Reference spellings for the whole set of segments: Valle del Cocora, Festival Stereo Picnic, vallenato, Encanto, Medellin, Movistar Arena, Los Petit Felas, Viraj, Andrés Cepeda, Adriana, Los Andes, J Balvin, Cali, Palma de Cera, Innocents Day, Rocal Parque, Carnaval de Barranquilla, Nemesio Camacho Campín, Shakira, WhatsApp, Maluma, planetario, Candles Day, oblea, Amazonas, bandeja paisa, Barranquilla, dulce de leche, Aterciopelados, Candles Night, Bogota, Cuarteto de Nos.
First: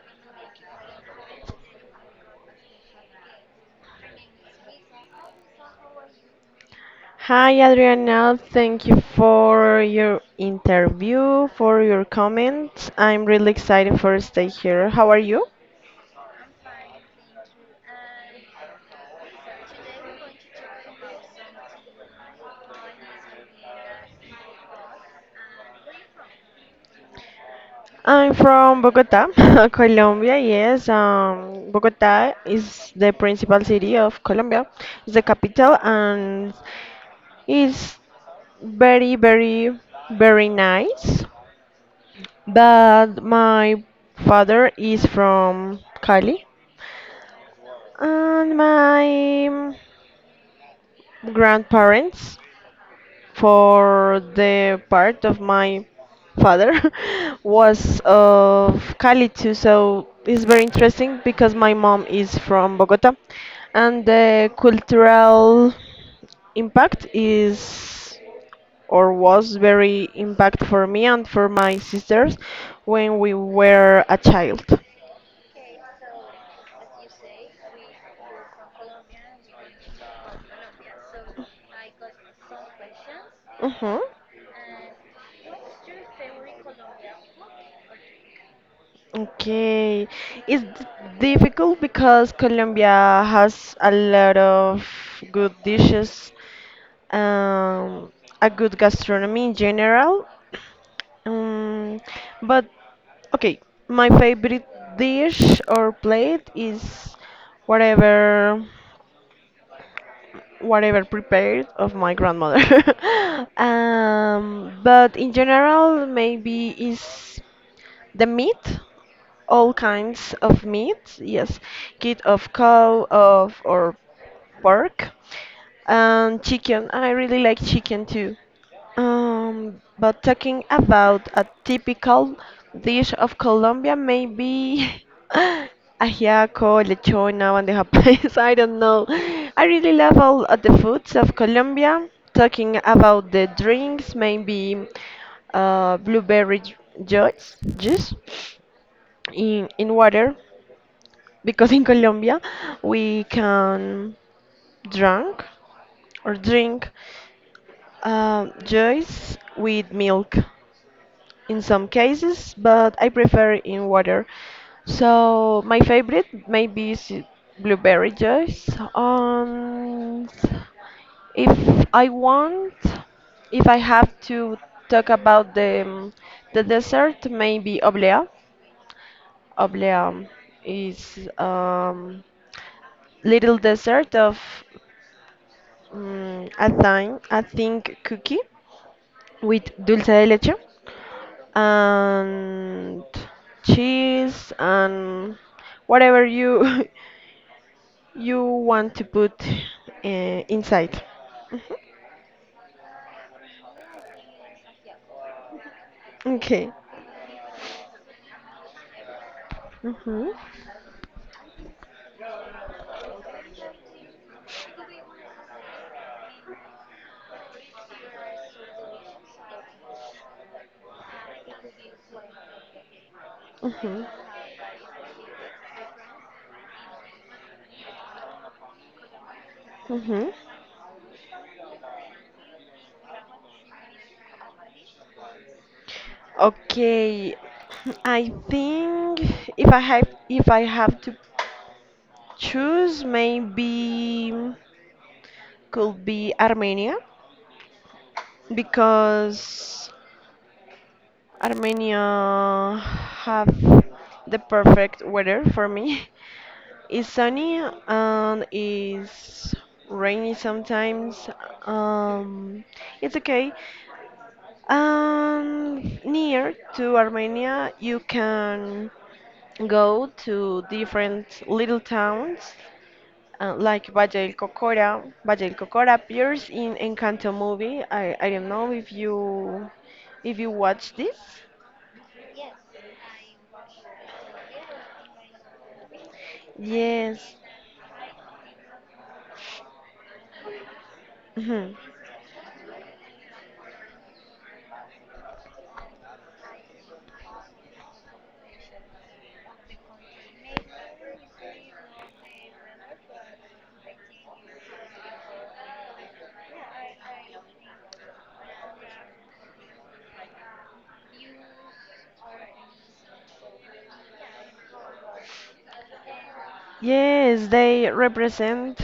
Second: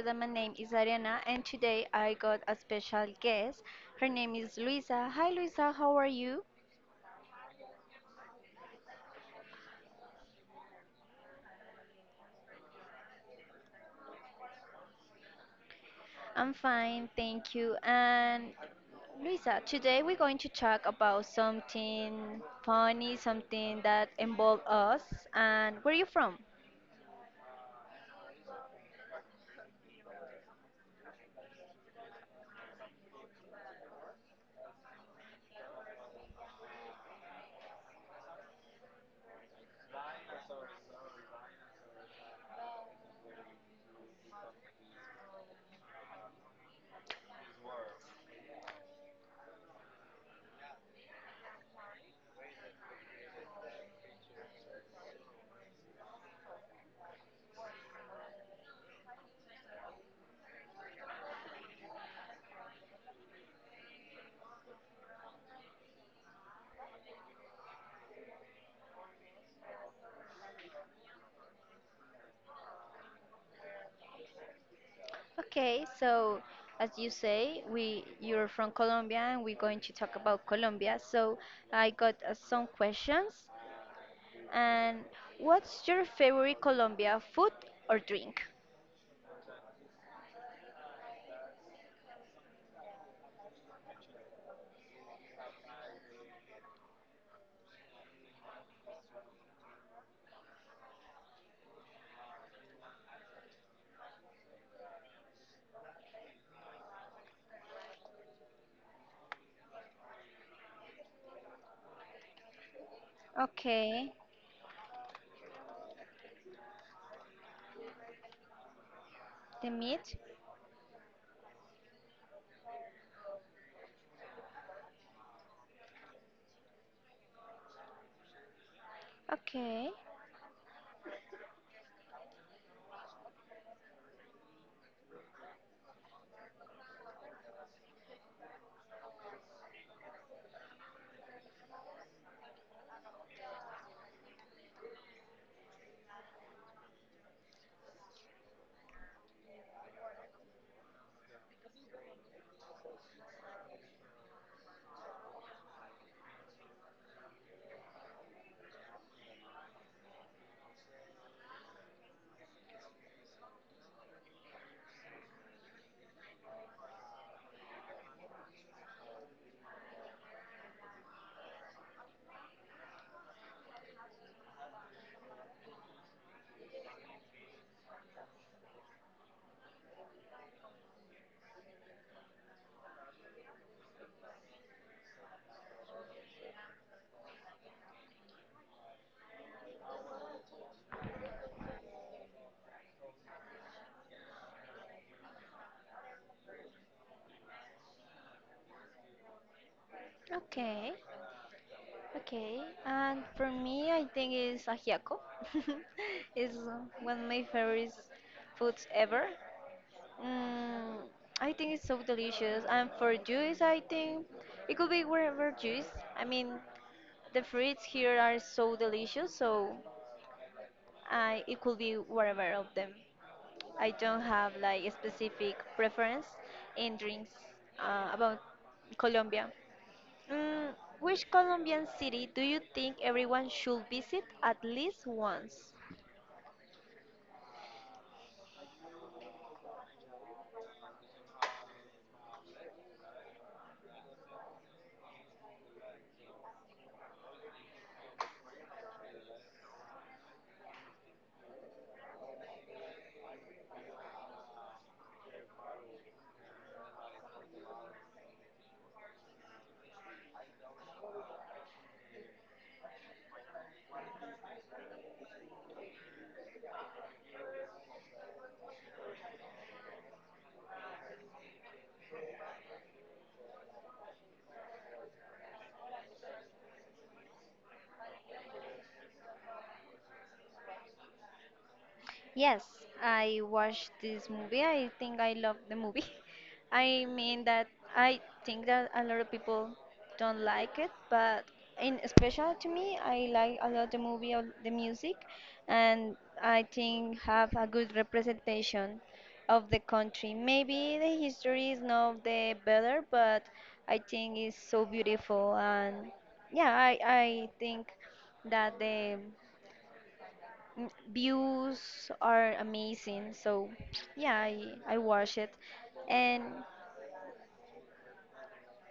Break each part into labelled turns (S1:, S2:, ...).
S1: that my name is Ariana and today I got a special guest. Her name is Luisa. Hi Luisa, how are you?
S2: Hi, Adriana. Thank you for your interview, for your comments. I'm really excited for stay here. How are you?
S1: I'm fine, thank you. And Luisa, today we're going to talk about something funny, something that involved us. And where are you from?
S2: I'm from Bogota, Colombia. Yes, Bogota is the principal city of Colombia. It's the capital, and it's very, very, very nice. But my father is from Cali, and my grandparents for the part of my father was of Cali too, so it's very interesting because my mom is from Bogota and the cultural impact is or was very impact for me and for my sisters when we were a child.
S1: Okay, so as you say, we you're from Colombia and we're going to talk about Colombia. So I got some questions.
S2: hmm
S1: And what's your favorite Colombia food or drink?
S2: Okay, it's d- difficult because Colombia has a lot of good dishes um, a good gastronomy in general. Um, but okay, my favorite dish or plate is whatever whatever prepared of my grandmother.
S1: Okay,
S2: But in general, maybe is the meat,
S1: the
S2: all
S1: meat.
S2: kinds of meat, yes, kid of cow, of or pork, and chicken. I really like chicken too.
S1: Okay,
S2: But talking about a typical dish of Colombia, maybe ajiaco, lechona, bandeja paisa, I don't know. I really love all of the foods of Colombia. Talking about the drinks, maybe blueberry juice, juice in water, because in Colombia we can drink or drink juice with milk, in some cases, but I prefer in water. So my favorite maybe is blueberry juice. Um, if I want, if I have to talk about the dessert, maybe oblea. Oblea is little dessert of a thing cookie with dulce de leche, and cheese and whatever you you want to put uh,
S1: okay,
S2: inside.
S1: okay. And for me, I think it's ajiaco. It's
S2: Mhm.
S1: one of my favorite foods ever.
S2: Okay.
S1: Mm, I think it's so delicious. And for juice, I think it could be whatever juice. I mean, the fruits here are so delicious, so it could be whatever of them. I
S2: hmm
S1: don't have like a specific preference in drinks about Colombia.
S2: hmm hmm
S1: Mm, which Colombian city do you think everyone should visit at least once?
S2: Okay. I think if I have to choose, maybe could be Armenia because Armenia have the perfect weather for me. It's sunny and it's rainy sometimes. Um, it's okay. Near to Armenia, you can go to different little towns like Valle del Cocora. Valle del Cocora appears in Encanto movie. I don't know if you watch this.
S1: Yes, I watched this movie. I think I love the movie. I
S2: Yes.
S1: mean that I think that a lot of people don't like it, but
S2: Mhm.
S1: in special to me, I like a lot the movie or the music, and I think have a good representation of the country. Maybe the history is not the better, but I think it's so beautiful, and yeah, I think that views are amazing, so yeah, I watch it. And
S2: Yes, they represent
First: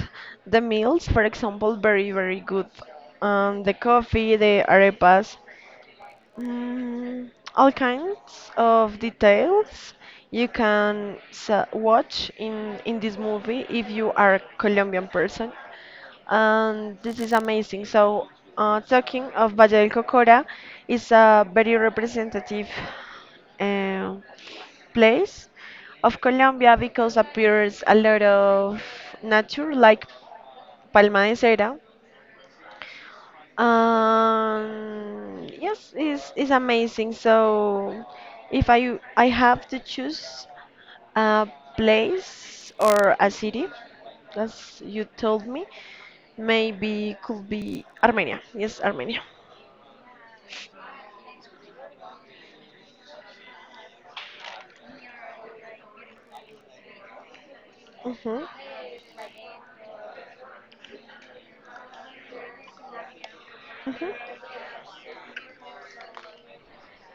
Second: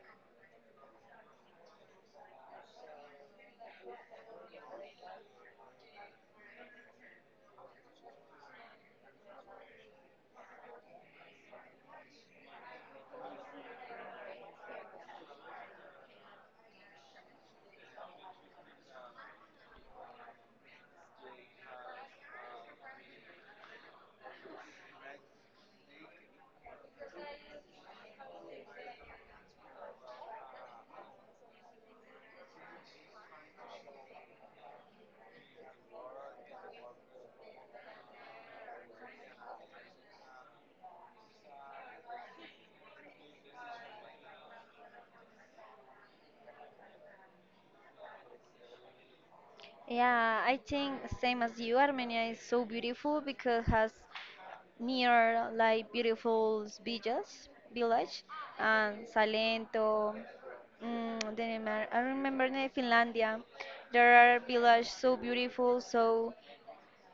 S2: the meals, for example, very, very good. The coffee, the arepas, mm, all kinds of details you can watch in this movie. If you are a Colombian person this is amazing. So, talking of Valle del Cocora, is a very representative uh, place of Colombia because appears a lot of nature like Palma de Cera. Yes, it's amazing. So, if I have to choose a place or a city, as you told me. Maybe could be Armenia. Yes, Armenia.
S1: yeah, I think same as you, Armenia is so beautiful because has near like beautiful villages, village,
S2: Mm-hmm.
S1: and Salento. Then I remember in Finlandia, there are
S2: Mm-hmm.
S1: villages so beautiful, so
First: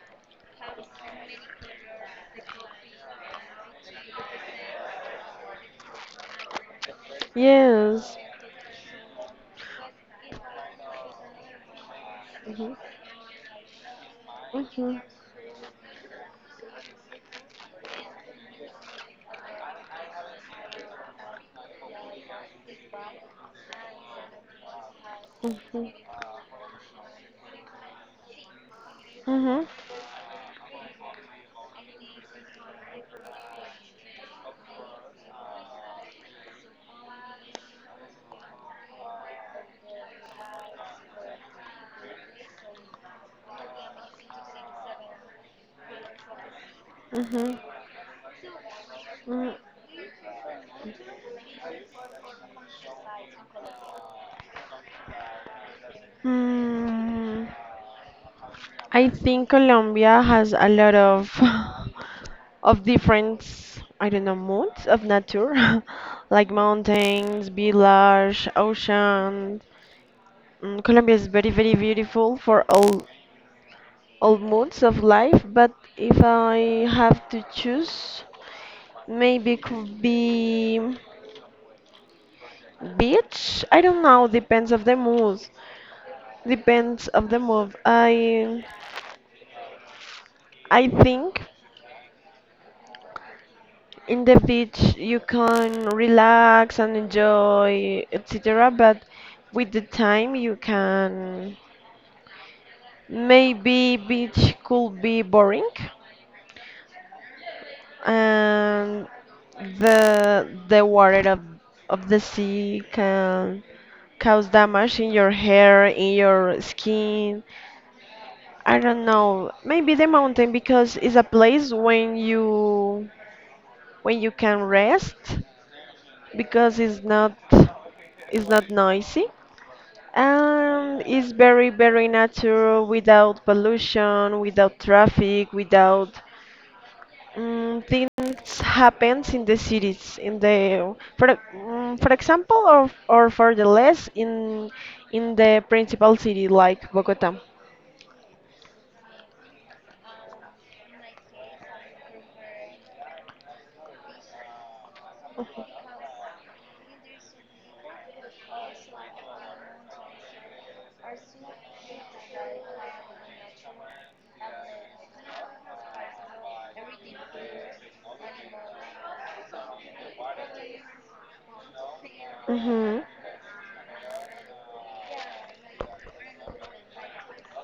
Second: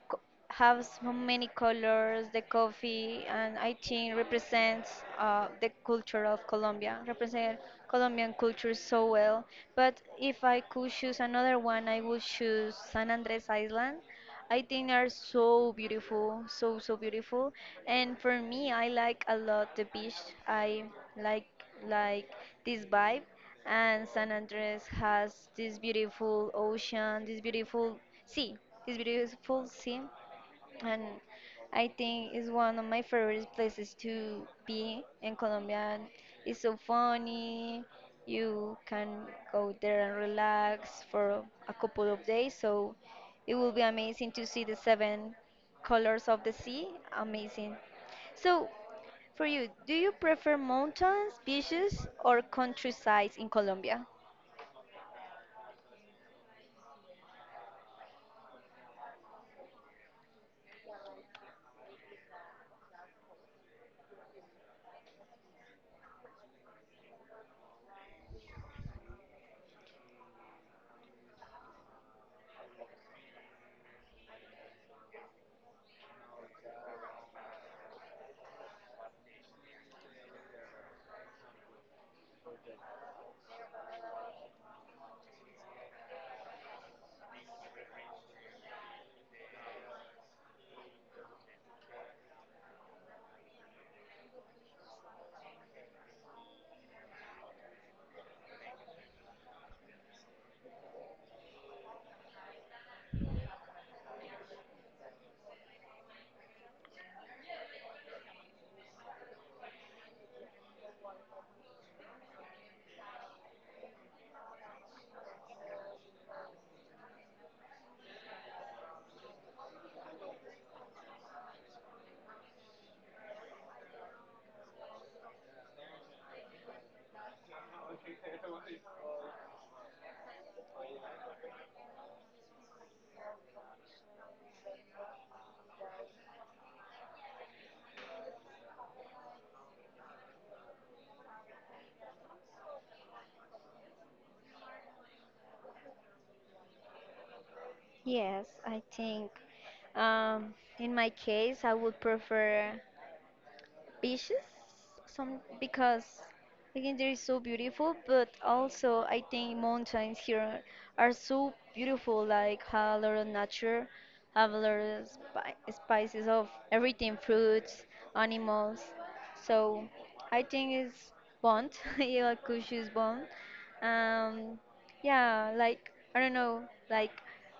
S1: co- have so many colors. The coffee and I think represents the culture of Colombia, represent
S2: Yes.
S1: Colombian culture so well. But if I could choose another one, I would
S2: Mm-hmm.
S1: choose San Andres Island. I think
S2: Mm-hmm.
S1: are so beautiful, so beautiful. And for me, I like a lot the beach. I like like this vibe. And San Andres has this
S2: Mm-hmm.
S1: beautiful ocean, sea, this beautiful sea
S2: Mm-hmm.
S1: and I think it's one of my favorite places to be in Colombia. It's so funny. You can go there and relax for a couple of days. So it will be amazing to see the seven colors of the sea.
S2: Mm-hmm.
S1: Amazing. So for you, do you prefer mountains, beaches, or countryside in Colombia?
S2: Mm, I think Colombia has a lot of of different, I don't know, moods of nature, like mountains, village, ocean, mm, Colombia is very, very beautiful for all moods of life, but if I have to choose, maybe could be beach. I don't know, depends of the mood. Depends of the mood. I think in the beach you can relax and enjoy, etc. But with the time you can maybe beach could be boring and the water of the sea can cause damage in your hair, in your skin. I don't know. Maybe the mountain because it's a place when you can rest because it's not noisy and it's very very natural without pollution, without traffic, without mm, things happens in the cities in the for for example or for the less in the principal city like Bogota.
S1: Yes, I think in my case, I would prefer ambitious some because again they're so beautiful, but also I think mountains here are so beautiful, like have a lot of nature, have a lot of spices of everything, fruits, animals, so I think it's bond. Yeah, could choose
S2: Mm-hmm.
S1: bond. um yeah, like I don't know, like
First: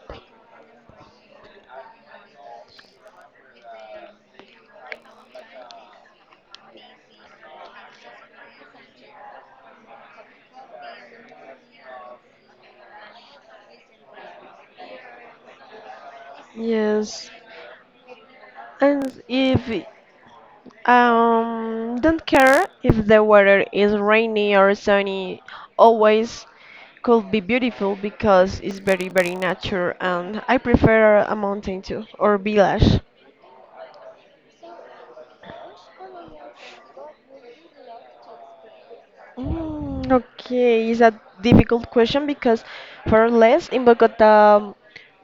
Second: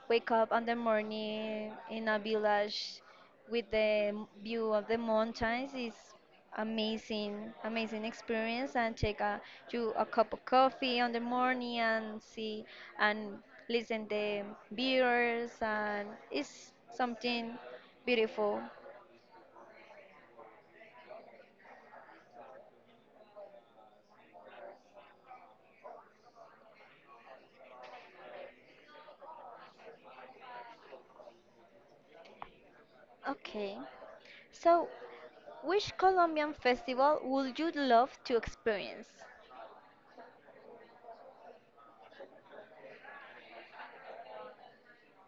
S1: wake up on the morning in a village with the view of the mountains is amazing, amazing experience. And take a you a cup of coffee on the morning and see and listen the birds and it's
S2: Yes.
S1: something beautiful.
S2: And if don't care if the weather is rainy or sunny, always could be beautiful because it's very very nature and I prefer a mountain too or village.
S1: Okay. So, which Colombian festival would you love to experience?
S2: Okay, it's a difficult question because for less in Bogota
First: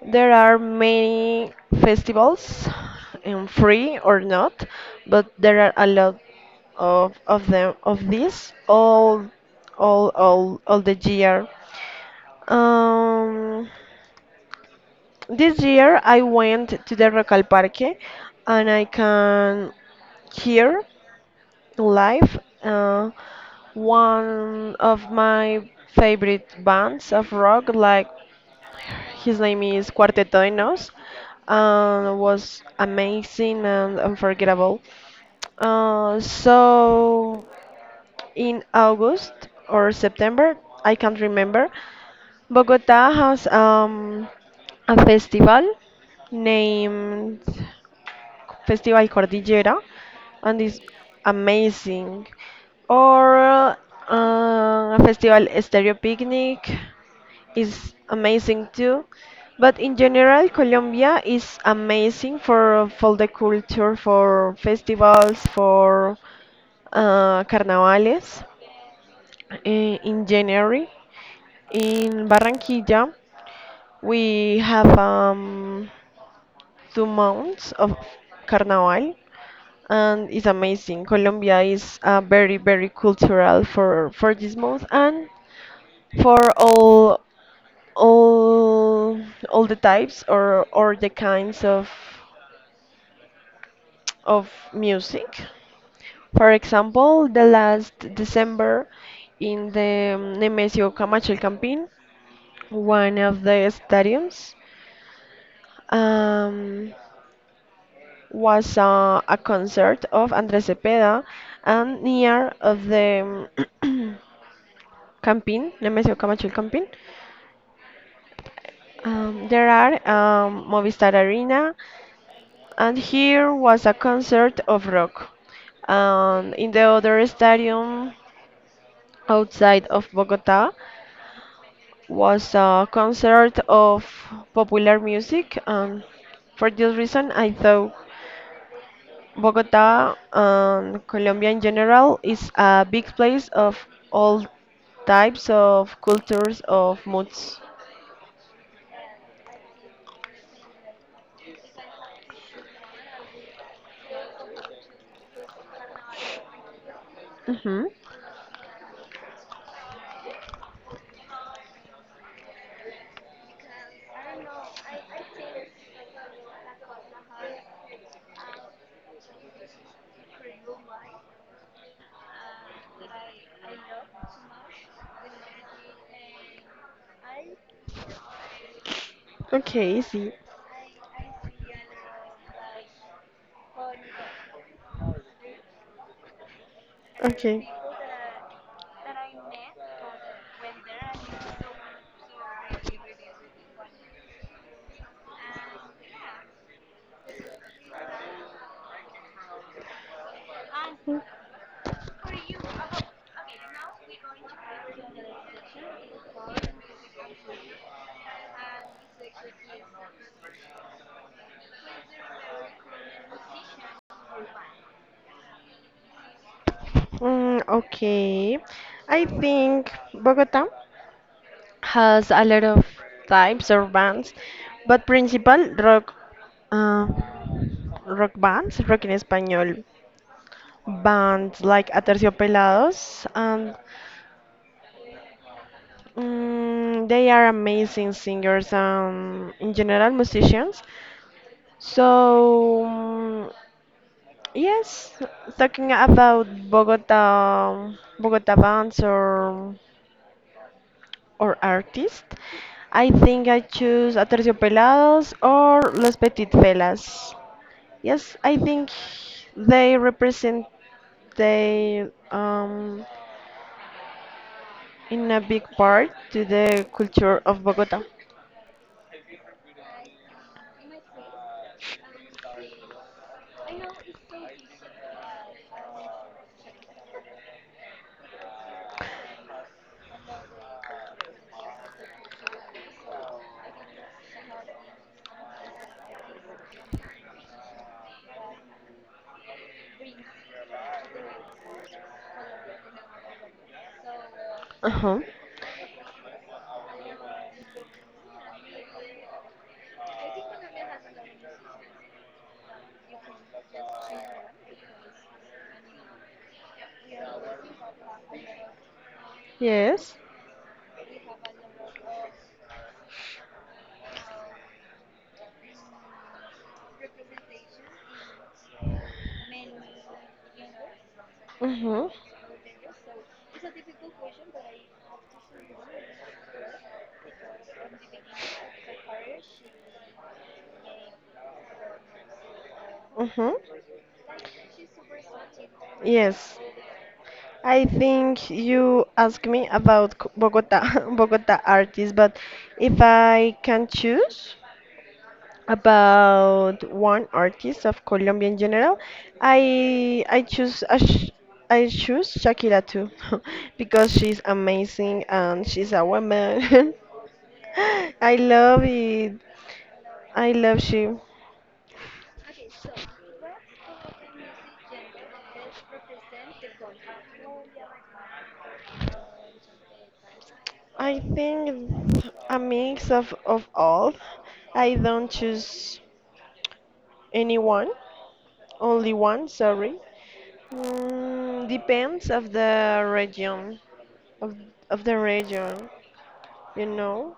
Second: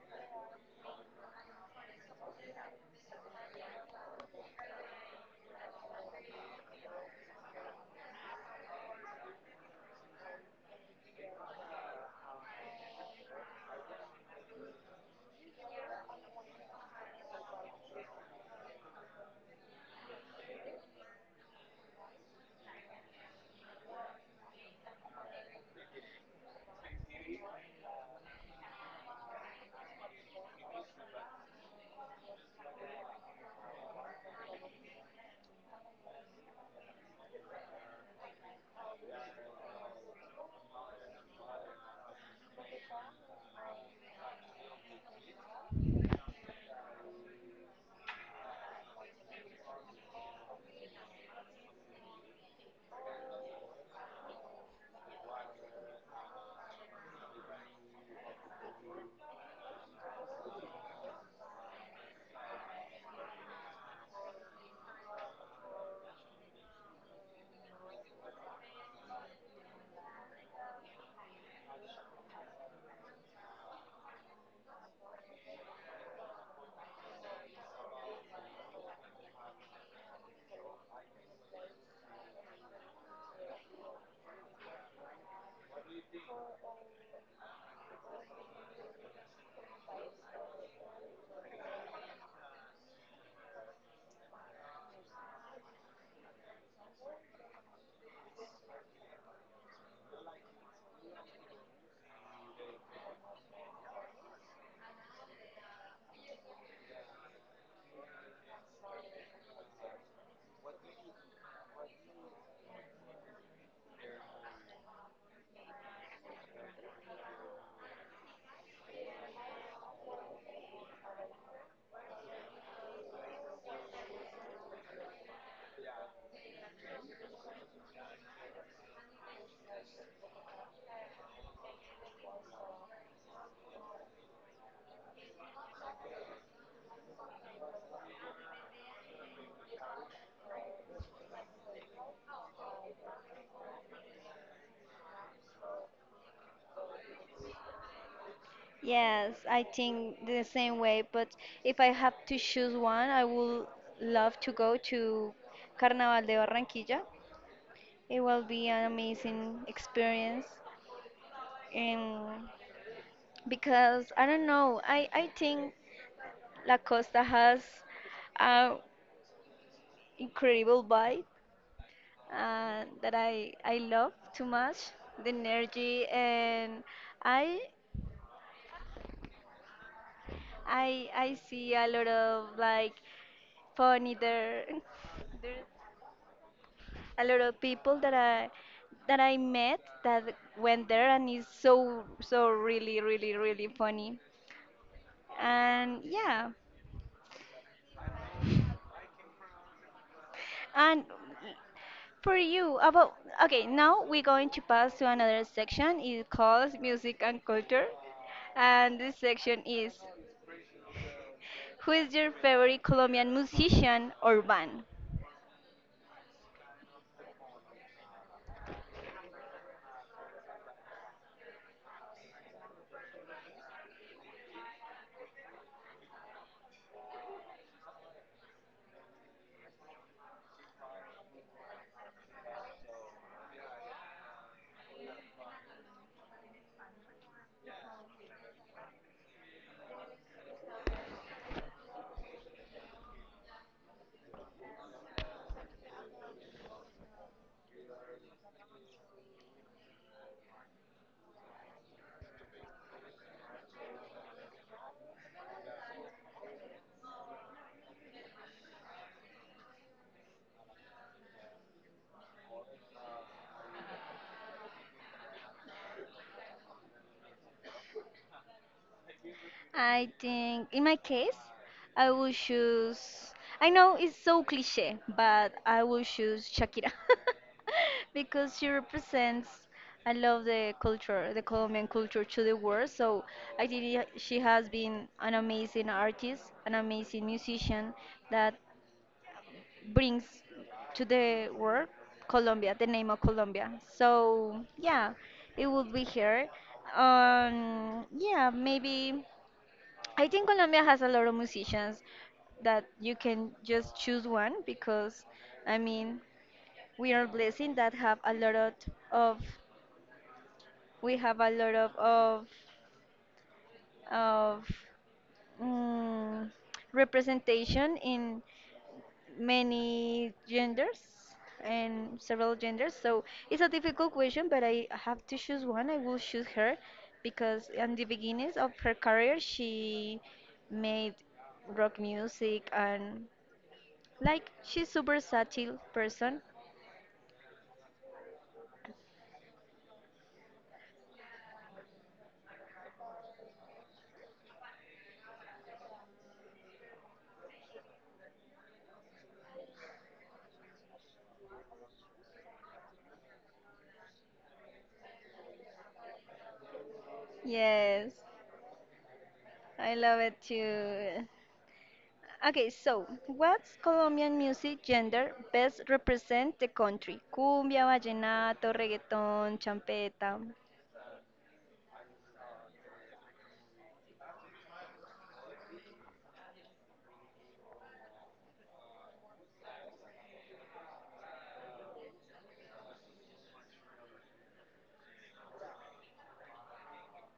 S2: there are many festivals, free or not, but there are a lot of them of these all all the year. Um, this year I went to the Rocal Parque and I can hear live. One of my favorite bands of rock, like his name is Cuarteto de Nos, was amazing and unforgettable. So in August or September, I can't remember, Bogota has a festival named Festival Cordillera, and it's amazing. Or Festival Stereo Picnic is amazing too. But in general, Colombia is amazing for the culture, for festivals, for carnavales. In January, in Barranquilla, we have 2 months of carnaval, and it's amazing. Colombia is very very cultural for this month and for all all the types or the kinds of music. For example, the last December in the Nemesio Camacho Campín, one of the stadiums um, was a concert of Andrés Cepeda and near of the Campín, Nemesio Camacho el Campín. There are Movistar Arena, and here was a concert of rock. And in the other stadium outside of Bogota was a concert of popular music. And for this reason, I thought Bogota and Colombia in general is a big place of all types of cultures of moods.
S1: Yes, I think the same way, but if I have to choose one, I would love to go to Carnaval de Barranquilla.
S2: hmm
S1: It will be an amazing experience. And because I don't know, I think La Costa has an incredible vibe that I love too much, the energy, and I,
S2: Okay, see.
S1: I see a lot of like funny there. There's a lot of
S2: Okay.
S1: people that I met that went there and it's so really really really funny. And yeah. And for you about Okay, now we're going to pass to another section. It calls music and culture. And this section is who is your favorite Colombian musician or band?
S2: Okay. I think Bogota has a lot of types of bands, but principal rock, uh, rock bands, rock en español, bands like Aterciopelados, and mm, they are amazing singers, in general musicians. So yes, talking about Bogota, bands or artist. I think I choose Aterciopelados or Los Petit Felas. Yes, I think they represent they in a big part to the culture of Bogota.
S1: I think in my case, I will choose. I know it's so cliche, but I will choose Shakira. Because she represents. I love the culture, the Colombian culture to the world. So I think she has been an amazing artist, an amazing musician that brings to the world Colombia, the name of Colombia. So yeah,
S2: Uh-huh.
S1: it would be her. Yeah, maybe. I think Colombia has a lot of musicians that you can just choose one because I mean we are blessed that have a lot of
S2: Yes.
S1: we have a lot of mm, representation in many genders
S2: Mm-hmm.
S1: and several genders, so it's a difficult question, but I have to choose one. I will choose her because in the beginnings of her career she made rock music. And
S2: Mm-hmm.
S1: like she's super subtle person.
S2: Yes. I think you asked me about Bogota artists, but if I can choose about one artist of Colombian general, I I choose Ash- I choose Shakira too. Because she's amazing and she's a woman.
S1: Yes,
S2: I love it.
S1: I love it
S2: I love she.
S1: too. Okay, so what's Colombian music gender best represent the country? Cumbia, vallenato, reggaeton, champeta.
S2: I think it's a mix of all. I don't choose anyone, only one. Sorry. Depends of of the region, you know.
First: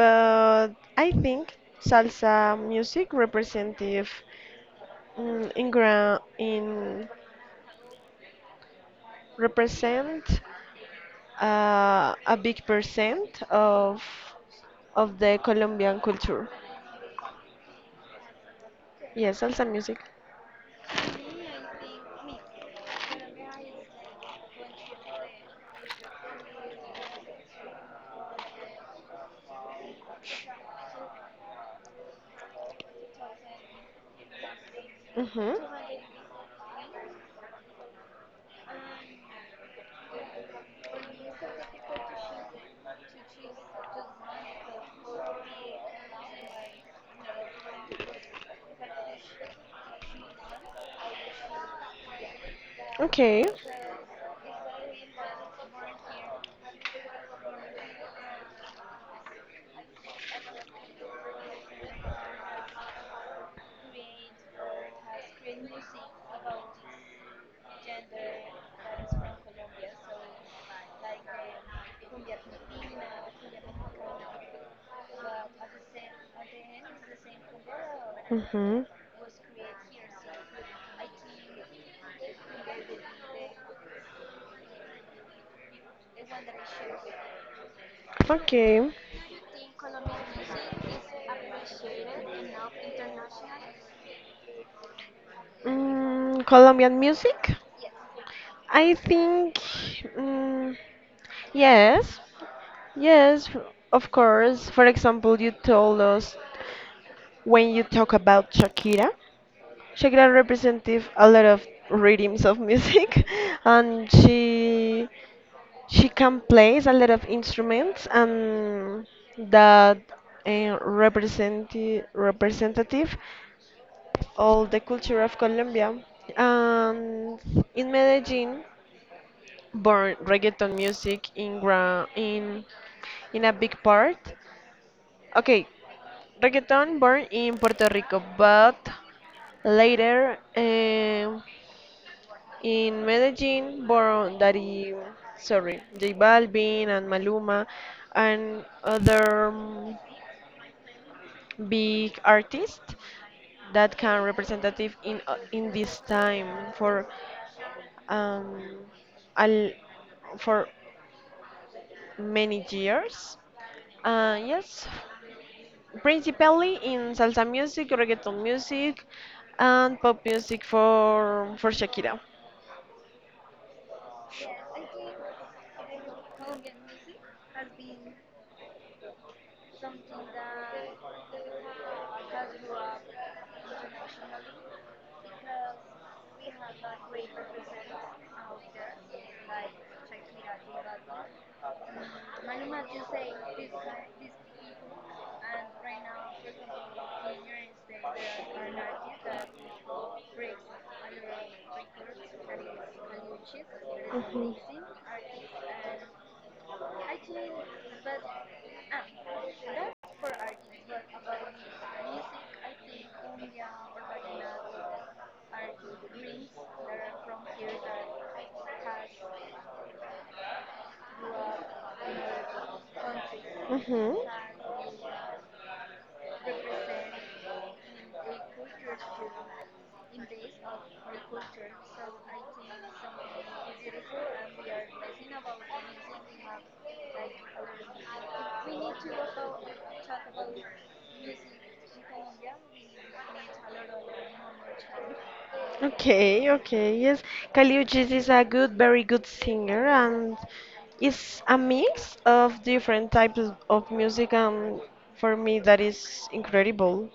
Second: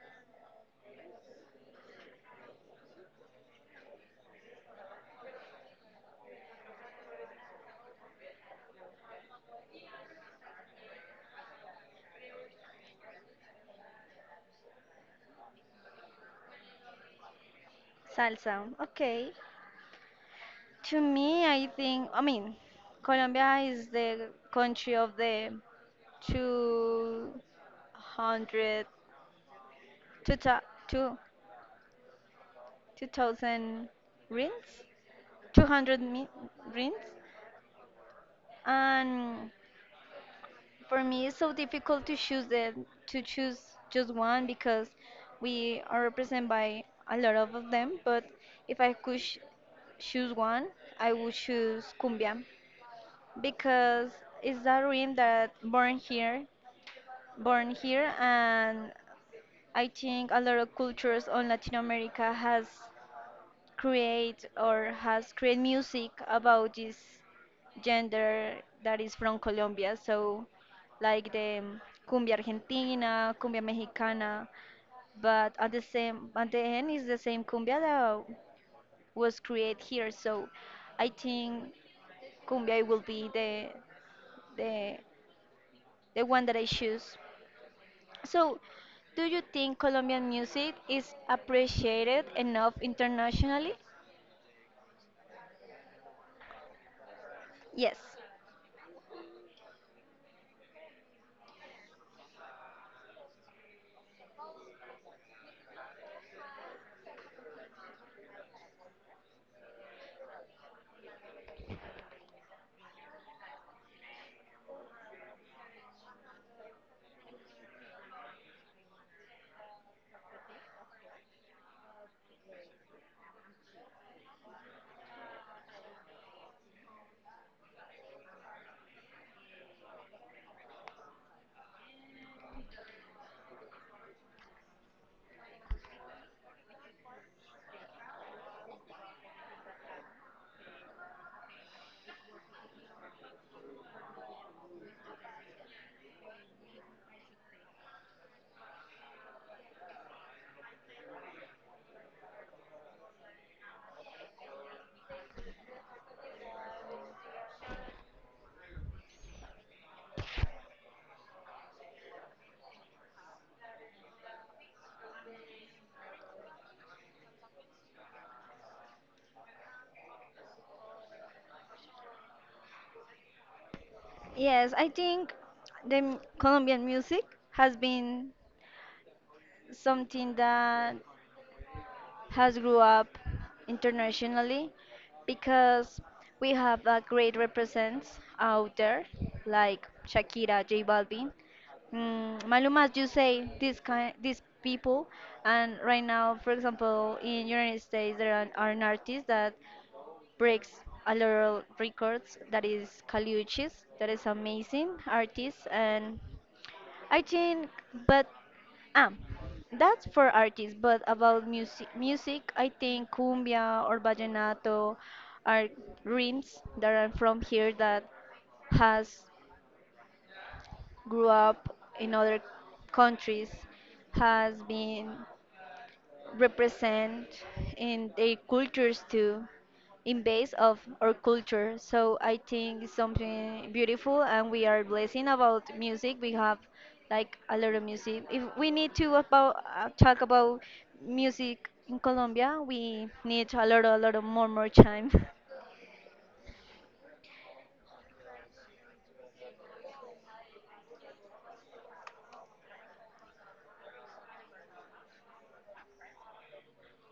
S2: But I think salsa music representative in represent a big percent of the Colombian culture.
S1: Salsa. Okay.
S2: Yes, salsa music.
S1: To me, I think, I mean, Colombia is the country of the 200, 2000 rings?
S2: hmm
S1: 200 rings? And for me, it's so difficult to choose to choose just one because we are represented by a lot of them. But if I could choose one, I would choose cumbia
S2: Okay.
S1: because it's a rhythm that born here, and I think a lot of cultures on Latin America has create or has created music about this gender that is from Colombia. So, like the cumbia argentina, cumbia mexicana, but at the same at the end is the same cumbia that
S2: hmm
S1: was created here. So, I think cumbia will be the the the one that I choose. So,
S2: Okay.
S1: do you think Colombian music is appreciated enough internationally?
S2: Mm, Colombian music?
S1: Yes.
S2: I think, mm, yes, yes, of course. For example, you told us when you talk about Shakira. She got representative a lot of rhythms of music and she can play a lot of instruments and that representative all the culture of Colombia. And in Medellin born reggaeton music in a big part. Okay, reggaeton born in Puerto Rico but later. In Medellin, J Balvin and Maluma and other big artists that can representative in this time for um al for many years. Yes, principally in salsa music, reggaeton music, and pop music for Shakira.
S1: Yes, I think the Colombian music has been something that has grew up internationally because we have a great represents out there like Shakira, J Balvin. Mm, Maluma, as you say, this kind, these people, and right now, for example, in United States, there are an artist that breaks a lot of records. That is Kaliuchis. That is amazing artist, and I think, but ah, that's for artists. But about music, music, I think cumbia or vallenato are rhythms that are from here that has grew up in other countries,
S2: Country. Hmm
S1: has been represent in their cultures too, in base of our culture, so I think it's something beautiful and we are blessing about music. We have like a lot of music. If we need to about talk about music in Colombia, we need a lot of more time.
S2: Okay, okay, yes. Kaliuchis is a good, very good singer, and it's a mix of different types of music, and for me that is incredible.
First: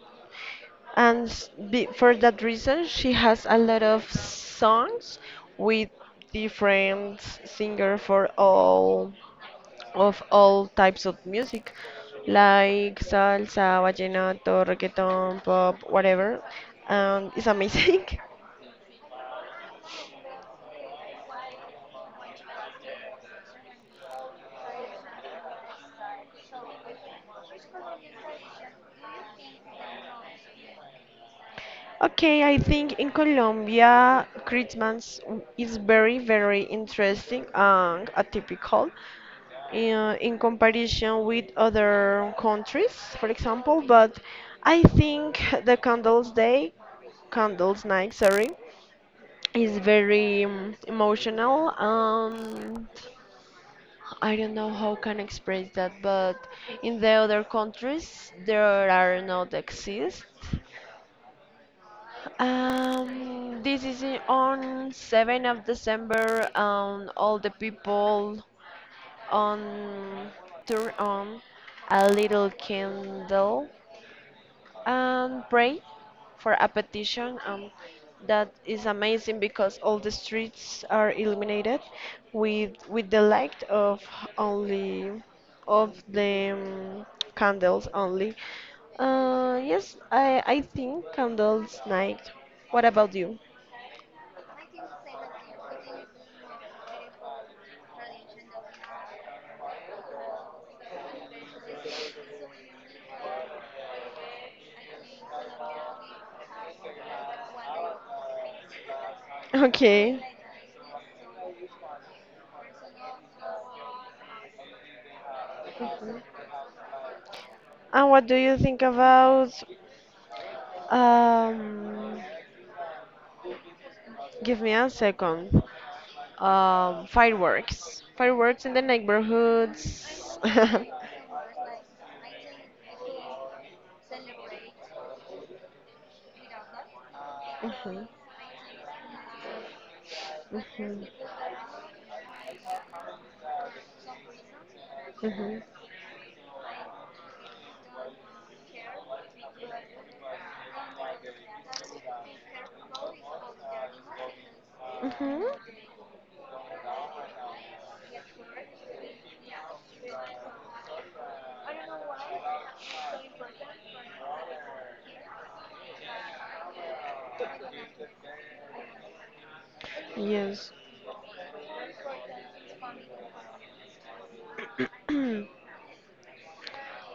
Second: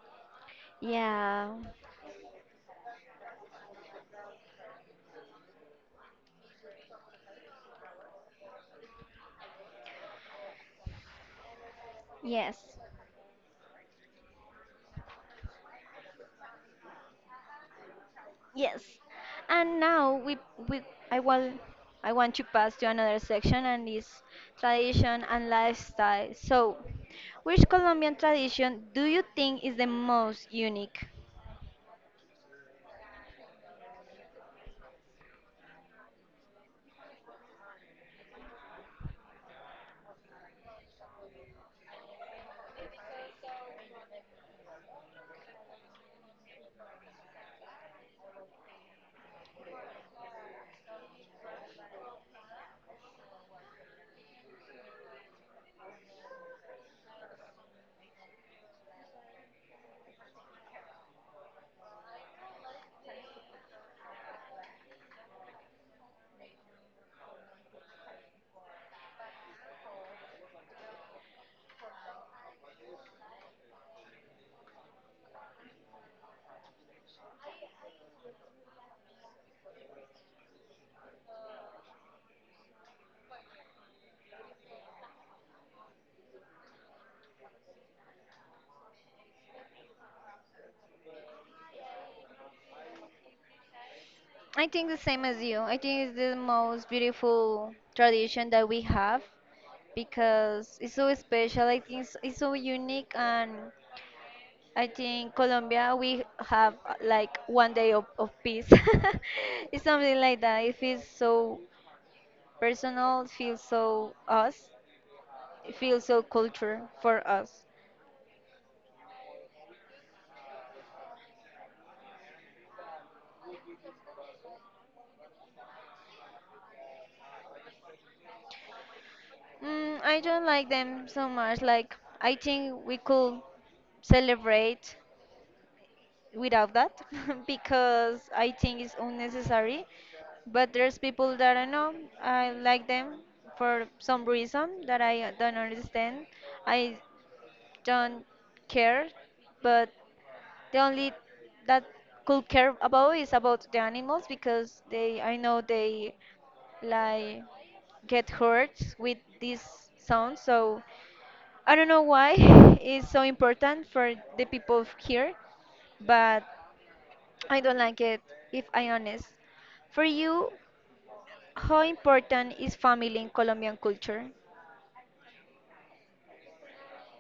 S2: And
S1: Yeah.
S2: for that reason she has a lot of songs with different singer for all of all types of music
S1: Yes.
S2: like salsa, vallenato, reggaeton, pop, whatever, and it's amazing.
S1: Yes. And now we I want I want to pass to another section and is tradition and lifestyle. So, which Colombian tradition do you think is the most unique?
S2: Okay, I think in Colombia Christmas is very very interesting and atypical in comparison with other countries, for example, but I think the Candles Day, Candles Night, sorry, is very emotional and I don't know how can express that, but in the other countries there are not exist. On 7th of December, and all the people on turn on a little candle and pray for a petition, that is amazing because all the streets are illuminated with the light of only of the candles only. Yes, I think candles night. What about you?
S1: I think the same as you. I think it's the most beautiful tradition that we have because it's so special. I think it's so unique, and I think Colombia we have like one day of peace. It's something
S2: Okay,
S1: like that. It feels so personal, feels so us, feels so culture for us.
S2: and what do you think about um, give me a second. Fireworks. Fireworks in the
S1: I
S2: neighborhoods.
S1: don't like them so much. Like I think we could celebrate without that.
S2: Mhm,
S1: Because I think it's unnecessary. But there's
S2: mhm,
S1: people that I know. I like them for some reason that I don't
S2: mhm,
S1: understand. I don't care, but the only that could care about is about the animals because they I
S2: mhm.
S1: know they like get hurt with this sound. So I don't know why it's so important for the people here, but I don't like it if I honest. For you,
S2: Yes.
S1: how important is family in Colombian culture?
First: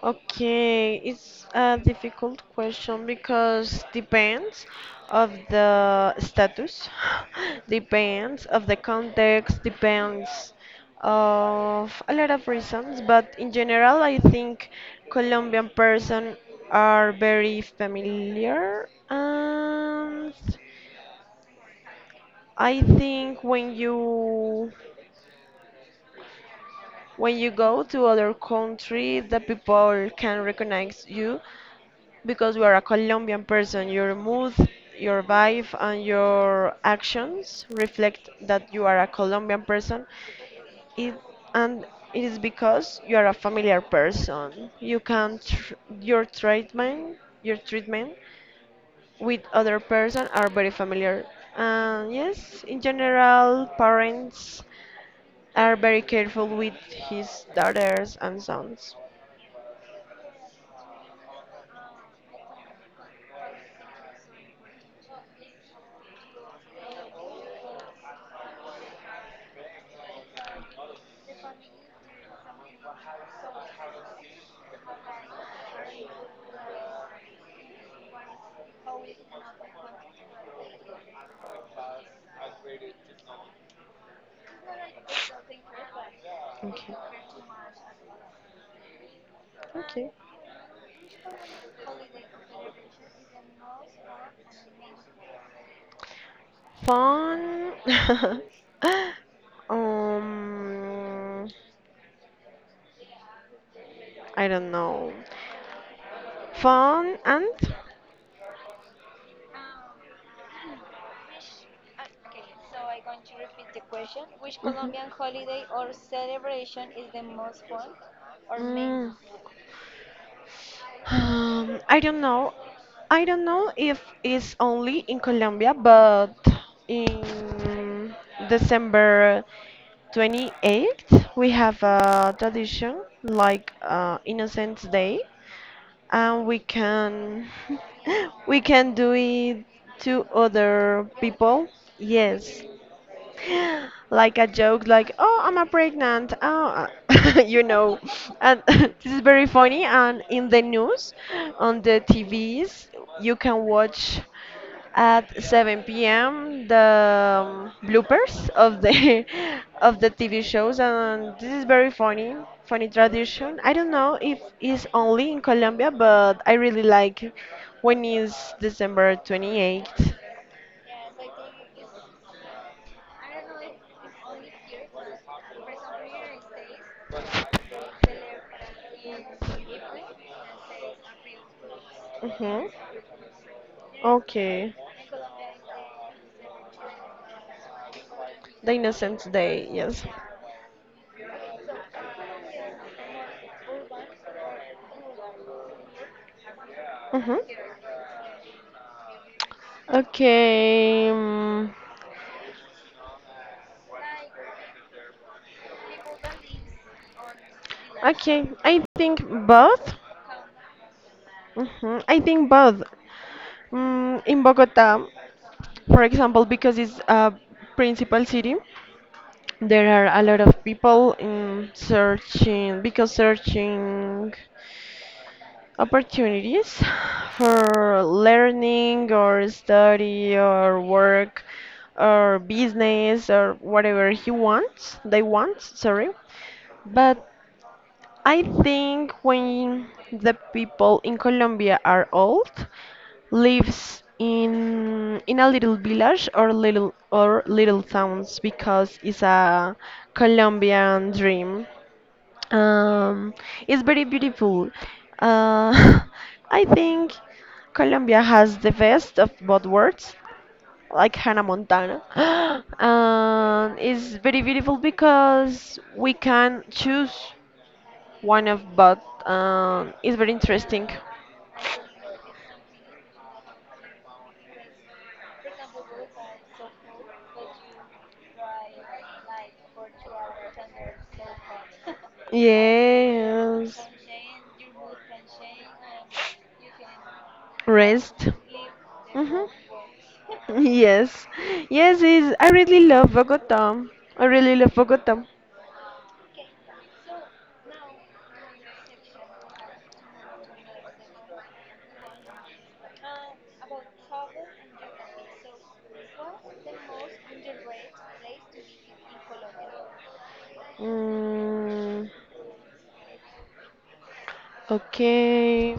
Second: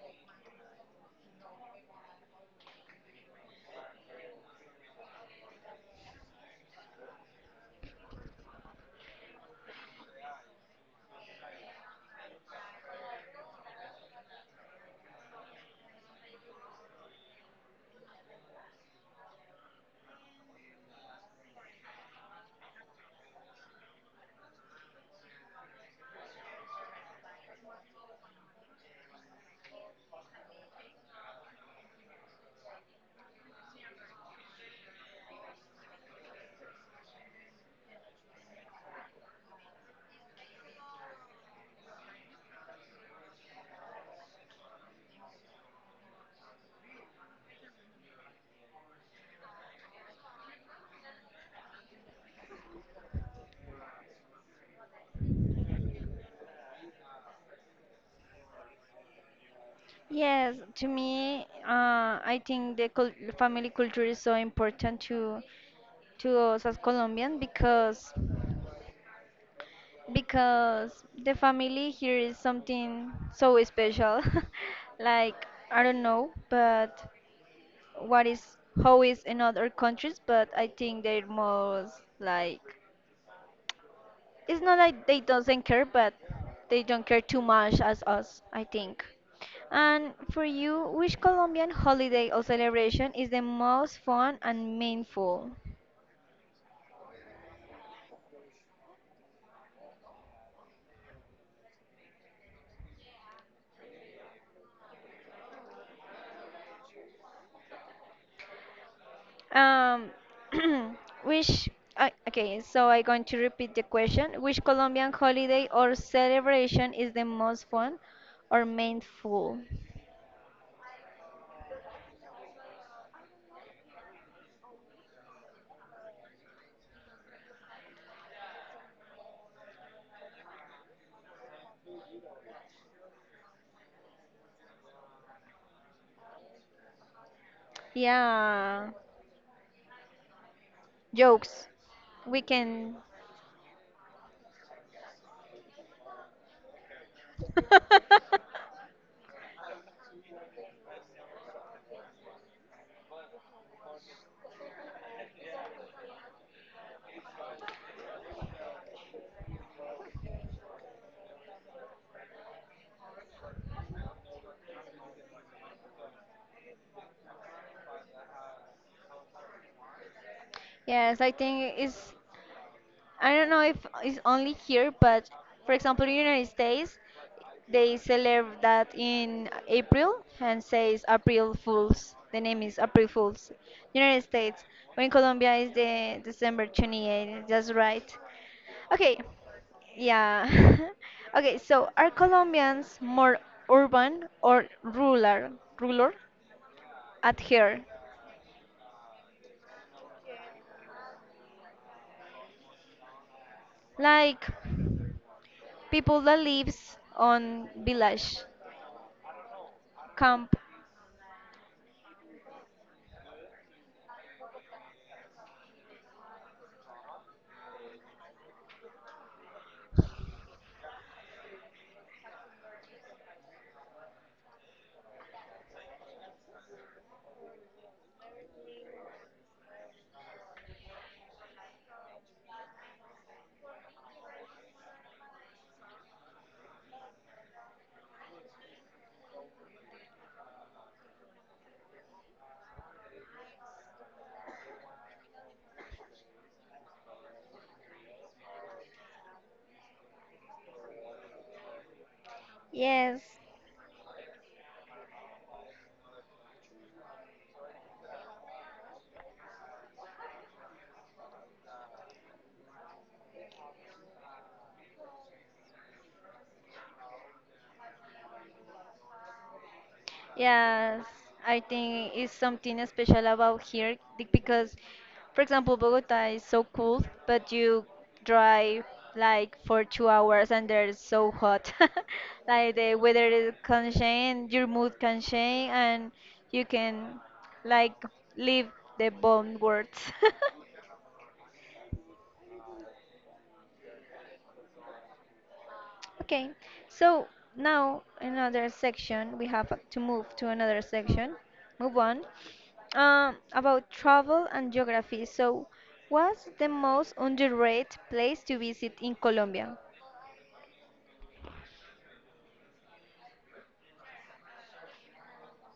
S2: Okay, it's a difficult question because depends of the status, depends of the context, depends of a lot of reasons, but in general, I think Colombian person are very familiar and I think when you go to other country, the people can recognize you because you are a Colombian person. Your mood, your vibe, and your actions reflect that you are a Colombian person. It, and it is because you are a familiar person. Your treatment, your treatment with other person are very familiar. And yes, in general, parents are very careful with his daughters and sons.
S1: Yes, to me, I think the cul family culture is so important to us as Colombian because the family here is something so special. Like I don't know, but what is how is in other countries, but I think they're most like it's not like they doesn't care, but they
S2: Okay.
S1: don't care too much as us, I think.
S2: Okay.
S1: And for you, which Colombian holiday or celebration is the most fun and meaningful?
S2: Fun. um, I don't know. Fun and
S1: Um, which okay, so I'm going to repeat the question. Which Colombian
S2: mhm.
S1: holiday or celebration is the most fun or
S2: Mhm.
S1: meaningful?
S2: I don't know. I don't know if it's only in Colombia, but in December 28th we have a tradition like Innocents Day, and we can we
S1: Yeah,
S2: can do it to other
S1: jokes.
S2: people.
S1: We
S2: Yes.
S1: can.
S2: Like a joke, like, oh, I'm a pregnant. Oh, you know. And this is very funny. And in the news, on the TVs, you can watch at 7 p.m. the bloopers of the of the TV shows, and this is very funny, funny tradition. I don't know if it's only in Colombia, but I really like when is December 28th.
S1: Yes, I think it's. I don't know if it's only here, but for example, in the United States, they celebrate that in April and says April Fools. The name
S2: Mm-hmm.
S1: is April Fools. United States.
S2: Okay.
S1: When Colombia is the December 28th, that's right.
S2: The
S1: Okay,
S2: Innocents Day, yes.
S1: yeah. Okay, so are Colombians more urban or rural? Rural. At
S2: Mm-hmm.
S1: here,
S2: Okay.
S1: like people that lives on village
S2: Okay. I think both.
S1: camp.
S2: Mm-hmm. I think both. Mm, in Bogota, for example, because it's a principal city, there are a lot of people in searching because searching opportunities for learning or study or work or business or whatever he wants they want, sorry, but I think when the people in Colombia are old lives in a little village or little towns because it's a Colombian dream.
S1: Yes.
S2: um, it's very beautiful. Uh, I think Colombia has the best of both worlds, like Hannah Montana. And it's very beautiful because we can choose one of both. It's very interesting.
S1: Yes, I think it's something special about here because, for example, Bogota is so cool, but you drive like for 2 hours and they're so hot. Like the weather
S2: Yes.
S1: can change, your mood can change, and you can like
S2: Rest.
S1: leave the
S2: Hmm.
S1: bomb words.
S2: Yes. Yes, is I really love Bogota. I really love Bogota.
S1: Okay, so now another section, we have to move to another section. Move on. About travel and geography. So, what's the most underrated place to visit in Colombia?
S2: Mm, okay.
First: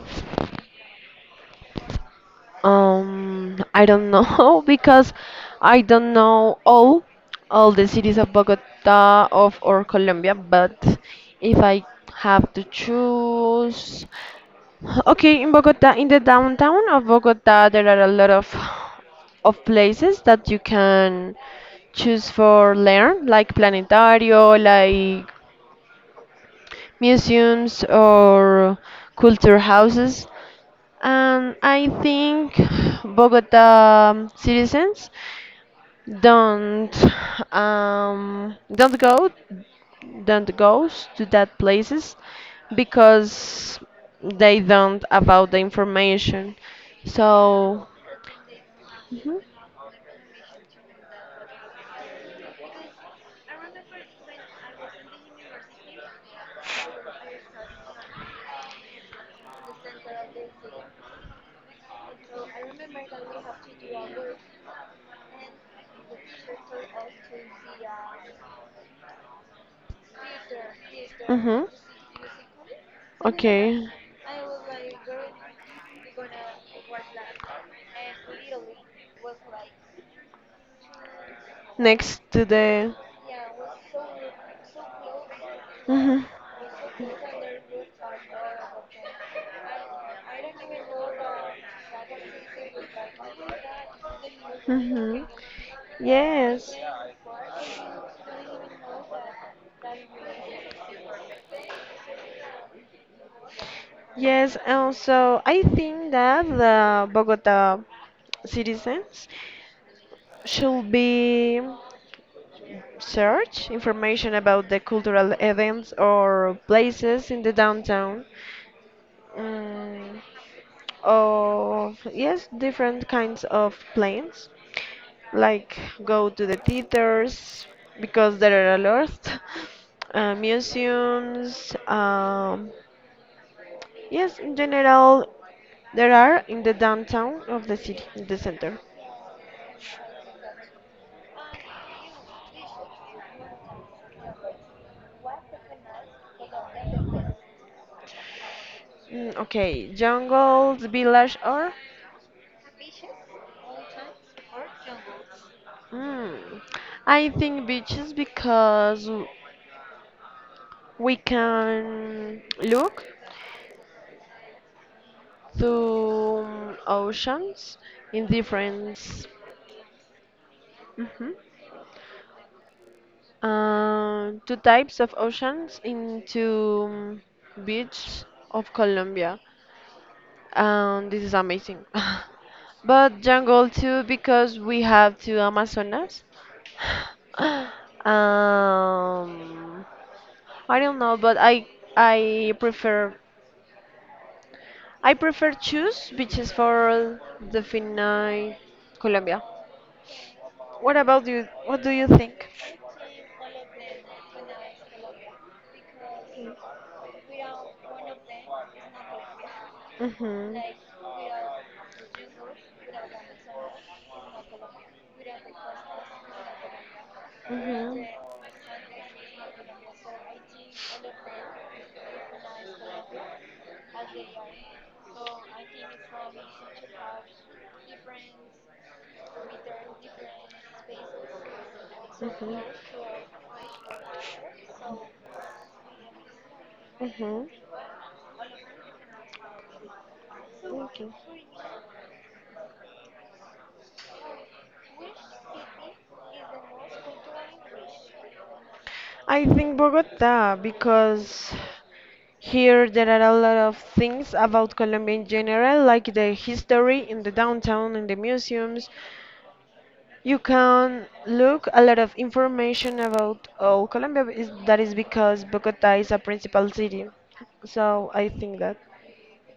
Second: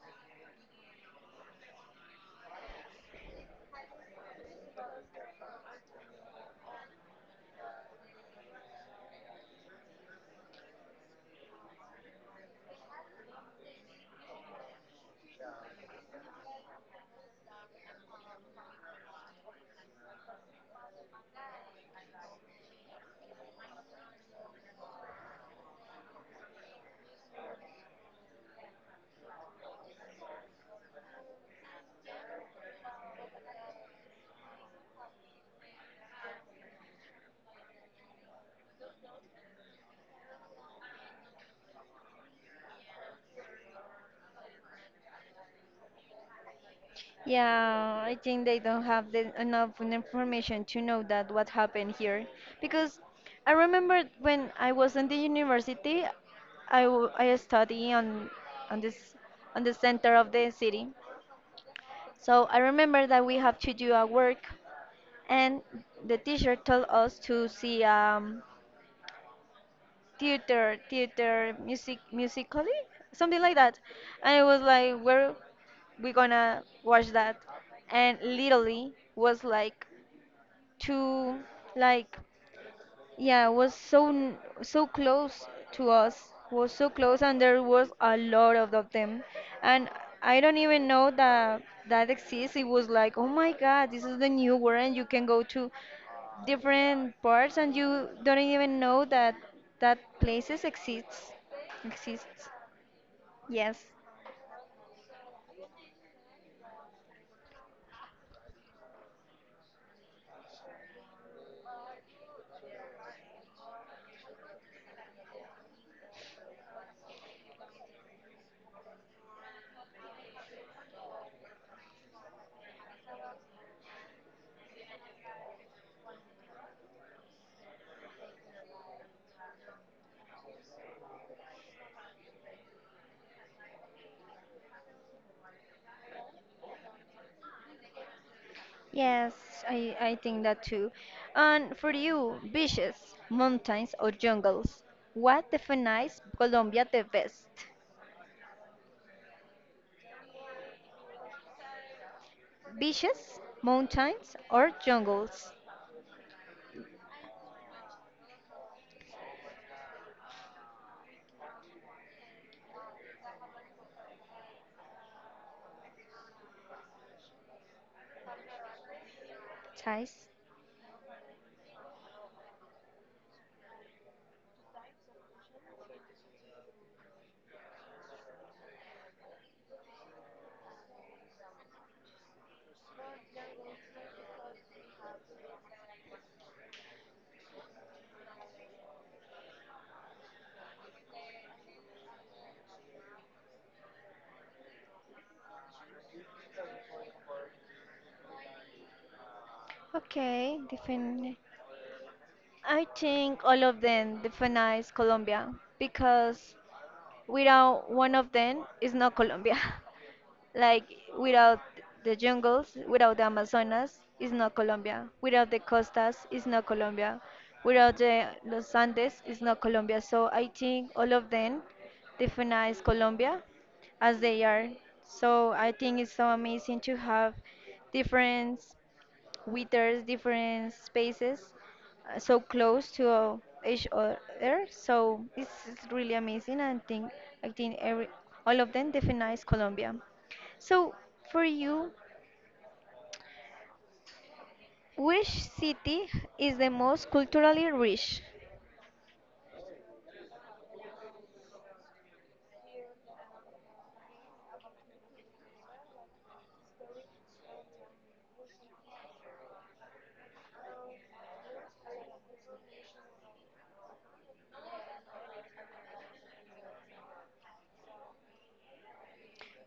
S2: I don't know because I don't know all the cities of Bogota of or Colombia, but if I have to choose, okay, in Bogota, in the downtown of Bogota, there are a lot of places that you can choose for learn, like planetario, like museums or culture houses. I think Bogota citizens don't don't go don't goes to that places because they don't about the information. So,
S1: Yeah, I think they don't have
S2: mhm,
S1: enough information to know that what happened here. Because I remember when I was in the university, I study on this on the center of the city. So I remember that we have to do a work, and the teacher told us to see theater
S2: mhm,
S1: music, musically, something like that.
S2: okay.
S1: And it was like, where we gonna watch that? And literally was like two, like.
S2: Next to the.
S1: Yeah, was so so close to
S2: Mhm.
S1: us, was so close, and there was a lot of them, and I don't even know that that exists. It was like, oh my God, this is the new world, and you can
S2: Mhm.
S1: go to
S2: Yes.
S1: different parts, and you don't even know that that places exists. Yes,
S2: Yes, and so I think that the Bogota citizens should be search information about the cultural events or places in the downtown. Mm. Of yes different kinds of plans like go to the theaters because there are a lot museums, yes, in general, there are in the downtown of the city in the center.
S1: yes, I think that too. And for you, beaches, mountains, or jungles, what defines Colombia the best?
S2: Mm, okay, jungles village or
S1: Beaches, mountains, or jungles?
S2: mm, I think beaches because we can look through oceans in different.
S1: Thais.
S2: Mhm. Two types of oceans into, um, beach of Colombia, and this is amazing. But jungle too, because we have two Amazonas. Um, I don't know, but I prefer I prefer choose beaches for the finite Colombia.
S1: Okay,
S2: What about
S1: define.
S2: you? What do you think?
S1: I think all of them defines Colombia because without one of them it's not Colombia.
S2: Mhm.
S1: Like without the jungles, without the Amazonas, is not Colombia. Without the costas, is not Colombia.
S2: Mhm.
S1: Without
S2: Mhm.
S1: the Los Andes, is not Colombia. So I think all of them definize Colombia as they are. So I think it's so amazing to have different, we there's different spaces so close to each other, so it's really amazing. And think I
S2: Mhm.
S1: think every all of them defines Colombia. So
S2: Okay.
S1: for you, which city is the most culturally rich?
S2: I think Bogota because here there are a lot of things about Colombia in general, like the history in the downtown and the museums. You can look a lot of information about all Colombia. Is that is because Bogota is a principal city. So I think that.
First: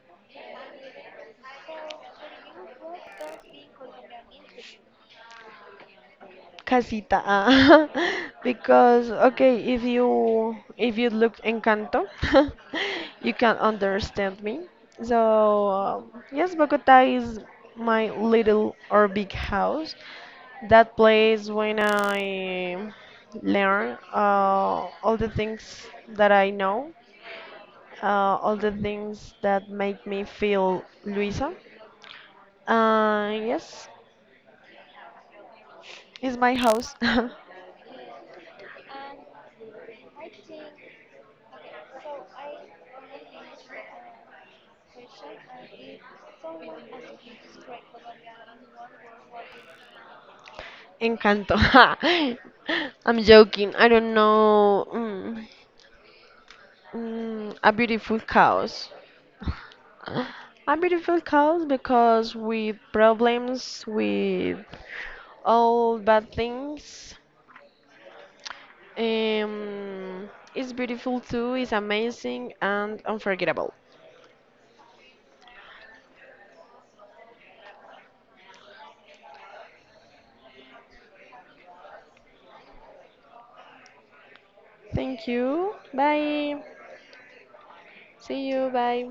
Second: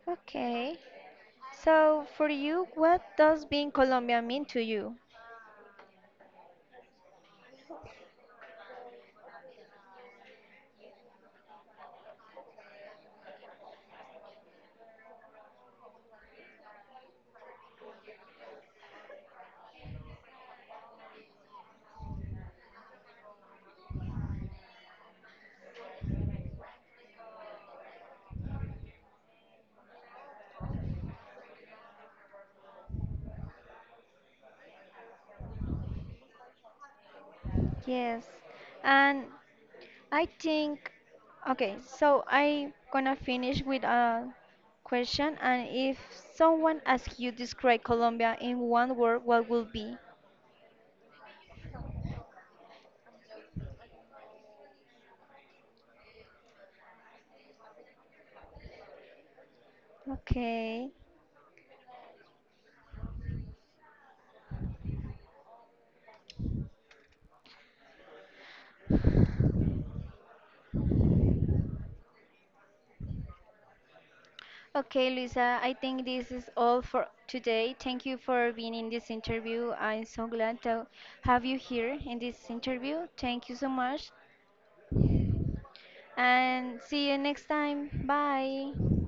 S1: Okay. So for you, what does being Colombia mean to you?
S2: Casita, ah, because okay, if you look Encanto, you can understand me. So yes, Bogota is my little or big house. That place when I learn all the things that I know, all the things that make me feel Luisa. Yes, is my house.
S1: Yes. And I think, okay, so I gonna finish with a question, and if someone asks you describe Colombia in one word, what will be?
S2: Encanto. Ha. I'm joking. I don't know. A beautiful chaos. A
S1: Okay.
S2: beautiful chaos because with problems, with all bad things, it's beautiful too. It's amazing and unforgettable.
S1: Okay, Luisa, I think this is all for today. Thank you for being in this interview. I'm so glad to have you here in this interview. Thank you so much,
S2: Thank you. Bye.
S1: and see you next time.
S2: See you.
S1: Bye.
S2: Bye.